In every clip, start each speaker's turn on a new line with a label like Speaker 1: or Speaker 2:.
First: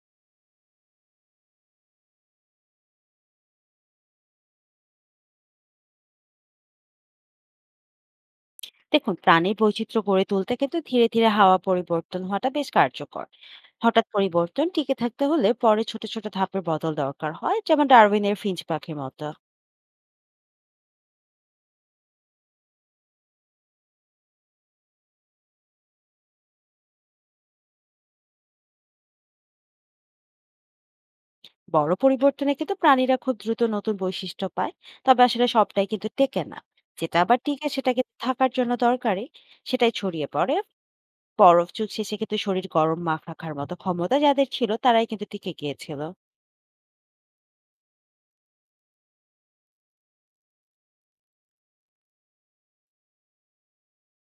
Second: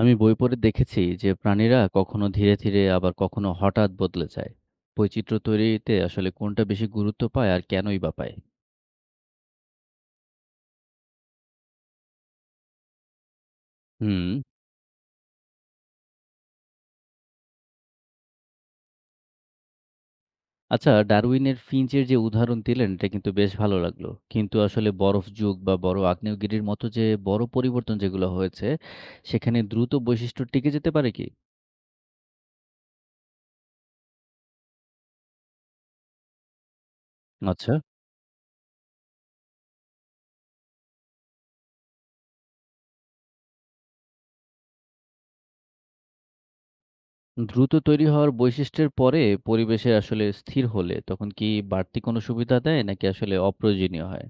Speaker 1: আমি বই পড়ে দেখেছি যে প্রাণীরা কখনো ধীরে ধীরে আবার কখনো হঠাৎ বদলে যায়। বৈচিত্র্য তৈরিতে আসলে কোনটা বেশি গুরুত্ব পায় আর কেনই বা পায়?
Speaker 2: দেখুন, প্রাণীর বৈচিত্র্য গড়ে তুলতে কিন্তু ধীরে ধীরে হাওয়া পরিবর্তন হওয়াটা বেশ কার্যকর। হঠাৎ
Speaker 1: হুম।
Speaker 2: পরিবর্তন টিকে থাকতে হলে পরে ছোট ছোট ধাপের বদল দরকার হয়, যেমন ডারউইনের ফিঞ্চ পাখির মতো।
Speaker 1: আচ্ছা, ডারউইনের ফিঞ্চের যে উদাহরণ দিলেন এটা কিন্তু বেশ ভালো লাগলো, কিন্তু আসলে বরফ যুগ বা বড় আগ্নেয়গিরির মতো যে বড় পরিবর্তন যেগুলো হয়েছে সেখানে দ্রুত বৈশিষ্ট্য টিকে যেতে পারে কি?
Speaker 2: বড় পরিবর্তনে কিন্তু প্রাণীরা খুব দ্রুত নতুন বৈশিষ্ট্য পায়। তবে আসলে সবটাই কিন্তু টেকে না। যেটা আবার টিকে
Speaker 1: আচ্ছা,
Speaker 2: সেটা কিন্তু থাকার জন্য দরকারি। সেটাই ছড়িয়ে পড়ে। বরফ যুগ শেষে কিন্তু শরীর গরম মাখ রাখার মতো ক্ষমতা যাদের ছিল, তারাই কিন্তু টিকে গিয়েছিল।
Speaker 1: দ্রুত তৈরি হওয়ার বৈশিষ্ট্যের পরে পরিবেশে আসলে স্থির হলে তখন কি বাড়তি কোনো সুবিধা দেয় নাকি আসলে অপ্রয়োজনীয় হয়?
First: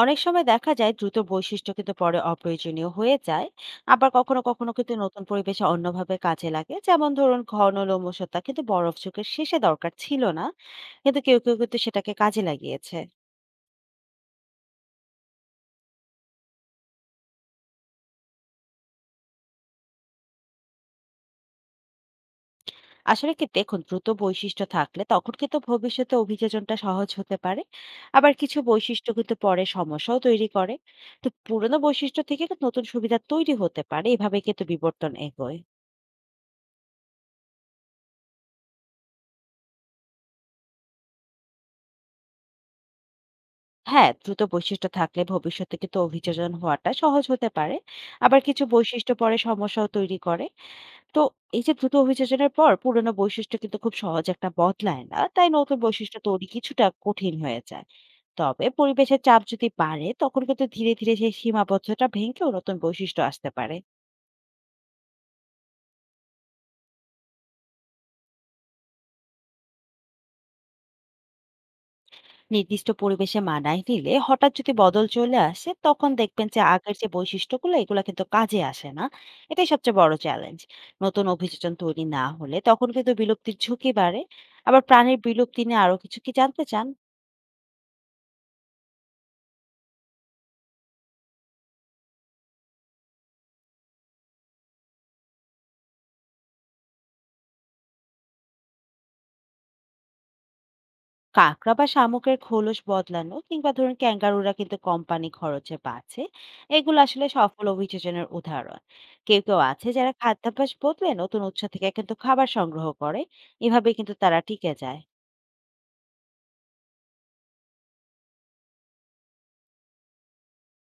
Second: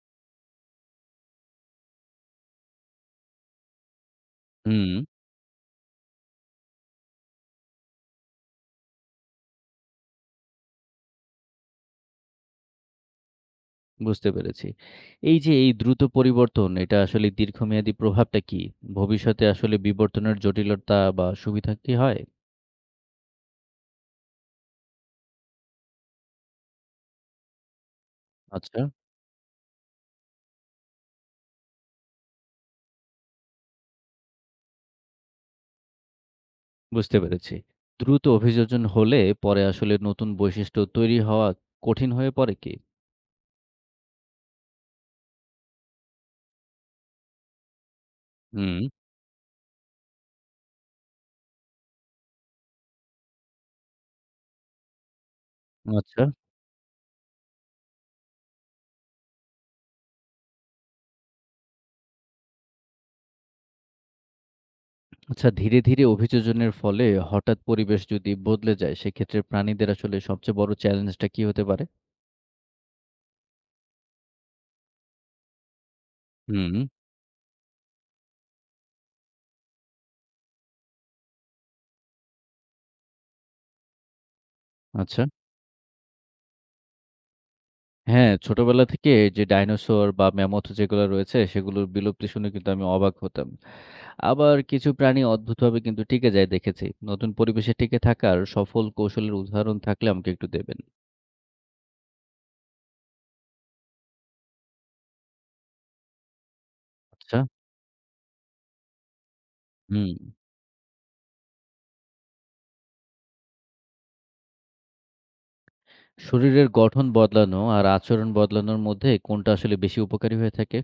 Speaker 2: অনেক সময় দেখা যায় দ্রুত বৈশিষ্ট্য কিন্তু পরে অপ্রয়োজনীয় হয়ে যায়। আবার কখনো কখনো
Speaker 1: হুম।
Speaker 2: কিন্তু নতুন পরিবেশে অন্যভাবে কাজে লাগে, যেমন ধরুন ঘন লোমশতা কিন্তু বরফ যুগের শেষে দরকার ছিল না, কিন্তু কেউ কেউ কিন্তু সেটাকে কাজে লাগিয়েছে।
Speaker 1: বুঝতে পেরেছি। এই যে এই দ্রুত পরিবর্তন, এটা আসলে দীর্ঘমেয়াদী প্রভাবটা কি? ভবিষ্যতে আসলে বিবর্তনের জটিলতা বা সুবিধা কি হয়?
Speaker 2: আসলে কি, দেখুন, দ্রুত বৈশিষ্ট্য থাকলে তখন কিন্তু ভবিষ্যতে অভিযোজনটা সহজ হতে পারে। আবার কিছু
Speaker 1: আচ্ছা,
Speaker 2: বৈশিষ্ট্য কিন্তু পরে সমস্যাও তৈরি করে। তো পুরোনো বৈশিষ্ট্য থেকে কিন্তু নতুন সুবিধা তৈরি হতে পারে, এভাবে কিন্তু বিবর্তন এগোয়।
Speaker 1: বুঝতে পেরেছি। দ্রুত অভিযোজন হলে পরে আসলে নতুন বৈশিষ্ট্য তৈরি হওয়া কঠিন হয়ে পড়ে কি?
Speaker 2: হ্যাঁ, দ্রুত বৈশিষ্ট্য থাকলে ভবিষ্যতে কিন্তু অভিযোজন হওয়াটা সহজ হতে পারে। আবার কিছু
Speaker 1: হুম,
Speaker 2: বৈশিষ্ট্য পরে সমস্যাও তৈরি করে। তো এই যে দ্রুত অভিযোজনের পর পুরোনো বৈশিষ্ট্য কিন্তু খুব সহজে একটা বদলায় না। তাই নতুন বৈশিষ্ট্য
Speaker 1: আচ্ছা।
Speaker 2: তৈরি কিছুটা কঠিন হয়ে যায়। তবে পরিবেশের চাপ যদি বাড়ে তখন কিন্তু ধীরে, ধীরে সেই সীমাবদ্ধতা ভেঙেও নতুন বৈশিষ্ট্য আসতে পারে।
Speaker 1: আচ্ছা, ধীরে, ধীরে অভিযোজনের ফলে হঠাৎ পরিবেশ যদি বদলে যায়, সেক্ষেত্রে প্রাণীদের আসলে সবচেয়ে বড় চ্যালেঞ্জটা কি হতে পারে?
Speaker 2: নির্দিষ্ট পরিবেশে মানায় নিলে হঠাৎ যদি বদল চলে আসে তখন দেখবেন যে
Speaker 1: হুম,
Speaker 2: আগের যে বৈশিষ্ট্যগুলো এগুলো কিন্তু কাজে আসে না। এটাই সবচেয়ে বড় চ্যালেঞ্জ। নতুন অভিযোজন তৈরি না হলে তখন কিন্তু বিলুপ্তির ঝুঁকি বাড়ে। আবার প্রাণীর
Speaker 1: আচ্ছা।
Speaker 2: বিলুপ্তি নিয়ে আরো কিছু কি জানতে চান?
Speaker 1: হ্যাঁ, ছোটবেলা থেকে এই যে ডাইনোসর বা ম্যামথ যেগুলো রয়েছে সেগুলোর বিলুপ্তি শুনে কিন্তু আমি অবাক হতাম। আবার কিছু প্রাণী অদ্ভুতভাবে কিন্তু টিকে যায় দেখেছি। নতুন পরিবেশে টিকে থাকার সফল কৌশলের উদাহরণ থাকলে আমাকে একটু দেবেন।
Speaker 2: কাঁকড়া বা শামুকের খোলস বদলানো, কিংবা ধরুন ক্যাঙ্গারুরা কিন্তু কোম্পানি খরচে বাঁচে। এগুলো আসলে
Speaker 1: আচ্ছা।
Speaker 2: সফল অভিযোজনের উদাহরণ। কেউ কেউ আছে যারা
Speaker 1: হুম।
Speaker 2: খাদ্যাভ্যাস বদলে নতুন উৎস থেকে কিন্তু খাবার সংগ্রহ করে। এভাবে কিন্তু তারা টিকে যায়।
Speaker 1: শরীরের গঠন বদলানো আর আচরণ বদলানোর মধ্যে কোনটা আসলে বেশি উপকারী হয়ে থাকে?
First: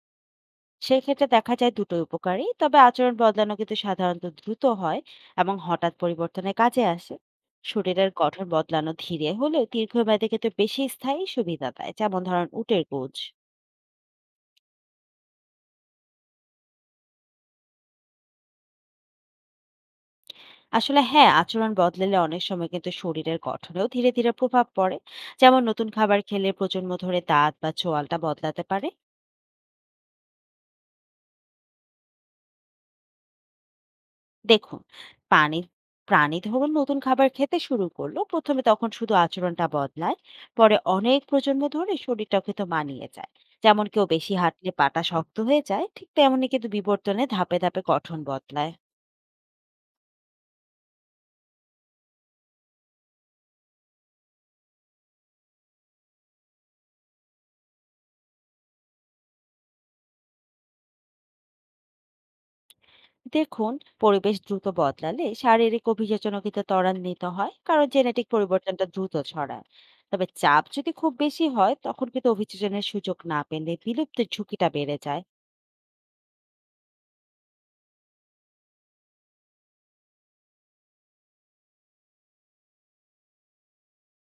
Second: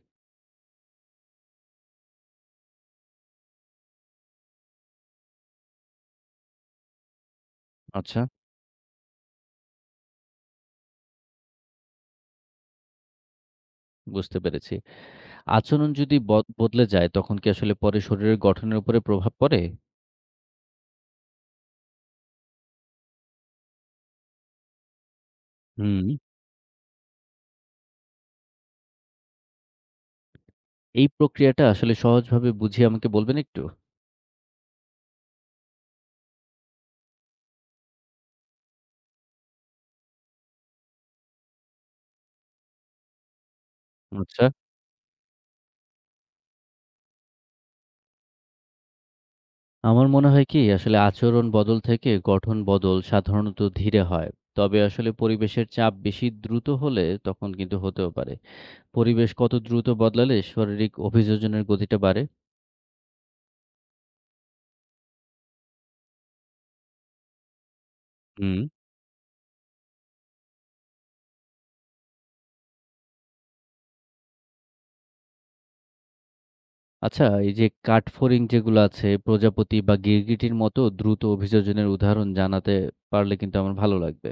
Speaker 2: সেক্ষেত্রে দেখা যায় দুটোই উপকারী, তবে আচরণ বদলানো কিন্তু সাধারণত দ্রুত হয় এবং হঠাৎ পরিবর্তনের কাজে আসে। শরীরের
Speaker 1: আচ্ছা,
Speaker 2: গঠন বদলানো ধীরে হলেও দীর্ঘমেয়াদে কিন্তু বেশি স্থায়ী সুবিধা দেয়, যেমন ধরেন উটের গুজ।
Speaker 1: বুঝতে পেরেছি। আচরণ যদি বদলে যায় তখন কি আসলে পরে শরীরের গঠনের উপরে প্রভাব পড়ে?
Speaker 2: আসলে হ্যাঁ, আচরণ বদলালে অনেক সময় কিন্তু শরীরের গঠনেও ধীরে ধীরে প্রভাব পড়ে। যেমন নতুন
Speaker 1: হুম।
Speaker 2: খাবার খেলে প্রজন্ম ধরে দাঁত বা চোয়ালটা বদলাতে পারে।
Speaker 1: এই প্রক্রিয়াটা আসলে সহজভাবে বুঝিয়ে আমাকে বলবেন একটু?
Speaker 2: দেখুন, প্রাণী প্রাণী ধরুন নতুন খাবার খেতে শুরু করলো, প্রথমে তখন শুধু আচরণটা বদলায়। পরে অনেক প্রজন্ম ধরে শরীরটা কিন্তু মানিয়ে যায়। যেমন কেউ বেশি
Speaker 1: আচ্ছা।
Speaker 2: হাঁটলে পাটা শক্ত হয়ে যায়, ঠিক তেমনি কিন্তু বিবর্তনে ধাপে ধাপে গঠন বদলায়।
Speaker 1: আমার মনে হয় কি আসলে আচরণ বদল থেকে গঠন বদল সাধারণত ধীরে হয়, তবে আসলে পরিবেশের চাপ বেশি দ্রুত হলে তখন কিন্তু হতেও পারে। পরিবেশ কত দ্রুত বদলালে শারীরিক অভিযোজনের গতিটা বাড়ে?
Speaker 2: দেখুন, পরিবেশ দ্রুত বদলালে শারীরিক অভিযোজনও কিন্তু ত্বরান্বিত হয়, কারণ জেনেটিক
Speaker 1: হুম।
Speaker 2: পরিবর্তনটা দ্রুত ছড়ায়। তবে চাপ যদি খুব বেশি হয় তখন কিন্তু অভিযোজনের সুযোগ না পেলে বিলুপ্তির ঝুঁকিটা বেড়ে যায়।
Speaker 1: আচ্ছা, এই যে কাঠফড়িং যেগুলো আছে প্রজাপতি বা গিরগিটির মতো দ্রুত অভিযোজনের উদাহরণ জানাতে পারলে কিন্তু আমার ভালো লাগবে।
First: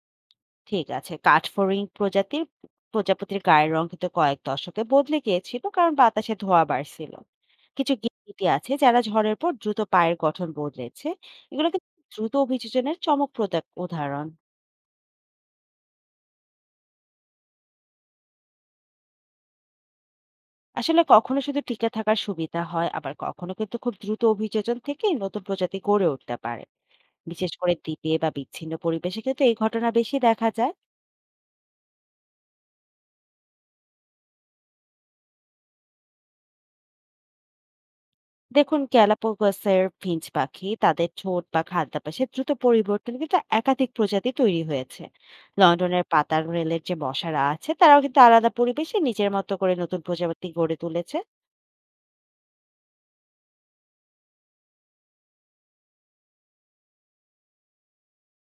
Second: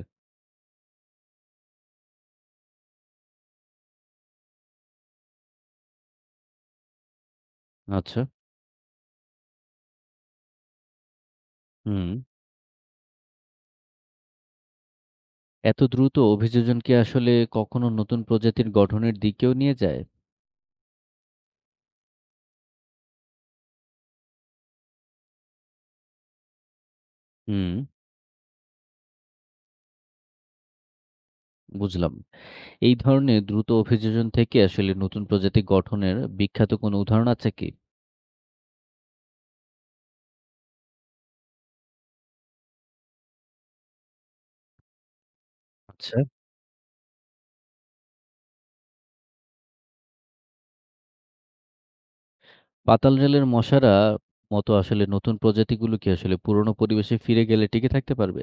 Speaker 2: ঠিক আছে, কাঠফড়িং প্রজাতির প্রজাপতির গায়ের রং কিন্তু কয়েক দশকে বদলে গিয়েছিল, কারণ বাতাসে ধোঁয়া বাড়ছিল। কিছু
Speaker 1: আচ্ছা।
Speaker 2: গিরগিটি আছে যারা ঝড়ের পর দ্রুত পায়ের গঠন বদলেছে। এগুলো কিন্তু
Speaker 1: হুম।
Speaker 2: দ্রুত অভিযোজনের চমকপ্রদ এক উদাহরণ।
Speaker 1: এত দ্রুত অভিযোজন কি আসলে কখনো নতুন প্রজাতির গঠনের দিকেও নিয়ে যায়?
Speaker 2: আসলে কখনো শুধু টিকে থাকার সুবিধা হয়, আবার কখনো কিন্তু খুব দ্রুত অভিযোজন থেকে নতুন প্রজাতি গড়ে উঠতে পারে। বিশেষ
Speaker 1: হুম,
Speaker 2: করে দ্বীপে বা বিচ্ছিন্ন পরিবেশে কিন্তু এই ঘটনা বেশি দেখা যায়।
Speaker 1: বুঝলাম। এই ধরনের দ্রুত অভিযোজন থেকে আসলে নতুন প্রজাতি গঠনের বিখ্যাত কোনো উদাহরণ আছে কি?
Speaker 2: দেখুন, গ্যালাপাগোসের ফিঞ্চ পাখি, তাদের ঠোঁট বা খাদ্যাভ্যাসে দ্রুত পরিবর্তন, কিন্তু একাধিক প্রজাতি তৈরি হয়েছে। লন্ডনের
Speaker 1: আচ্ছা,
Speaker 2: পাতার রেলের যে মশারা আছে তারাও কিন্তু আলাদা পরিবেশে নিজের মতো করে নতুন প্রজাতি গড়ে তুলেছে।
Speaker 1: পাতাল রেলের মশারা মতো আসলে নতুন প্রজাতিগুলো কি আসলে পুরনো পরিবেশে ফিরে গেলে টিকে থাকতে পারবে?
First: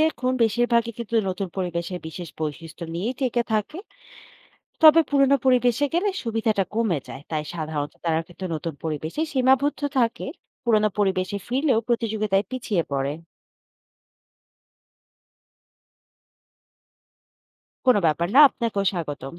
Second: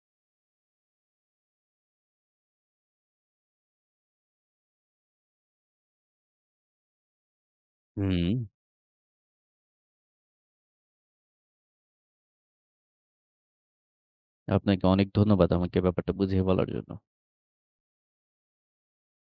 Speaker 2: দেখুন, বেশিরভাগই কিন্তু নতুন পরিবেশের বিশেষ বৈশিষ্ট্য নিয়েই টিকে থাকে। তবে পুরনো পরিবেশে গেলে সুবিধাটা কমে যায়, তাই সাধারণত তারা
Speaker 1: হুম।
Speaker 2: কিন্তু নতুন পরিবেশে সীমাবদ্ধ থাকে। পুরনো পরিবেশে ফিরলেও প্রতিযোগিতায় পিছিয়ে পড়ে।
Speaker 1: আপনাকে অনেক ধন্যবাদ আমাকে ব্যাপারটা বুঝিয়ে বলার জন্য।
Speaker 2: কোনো ব্যাপার না, আপনাকেও স্বাগতম।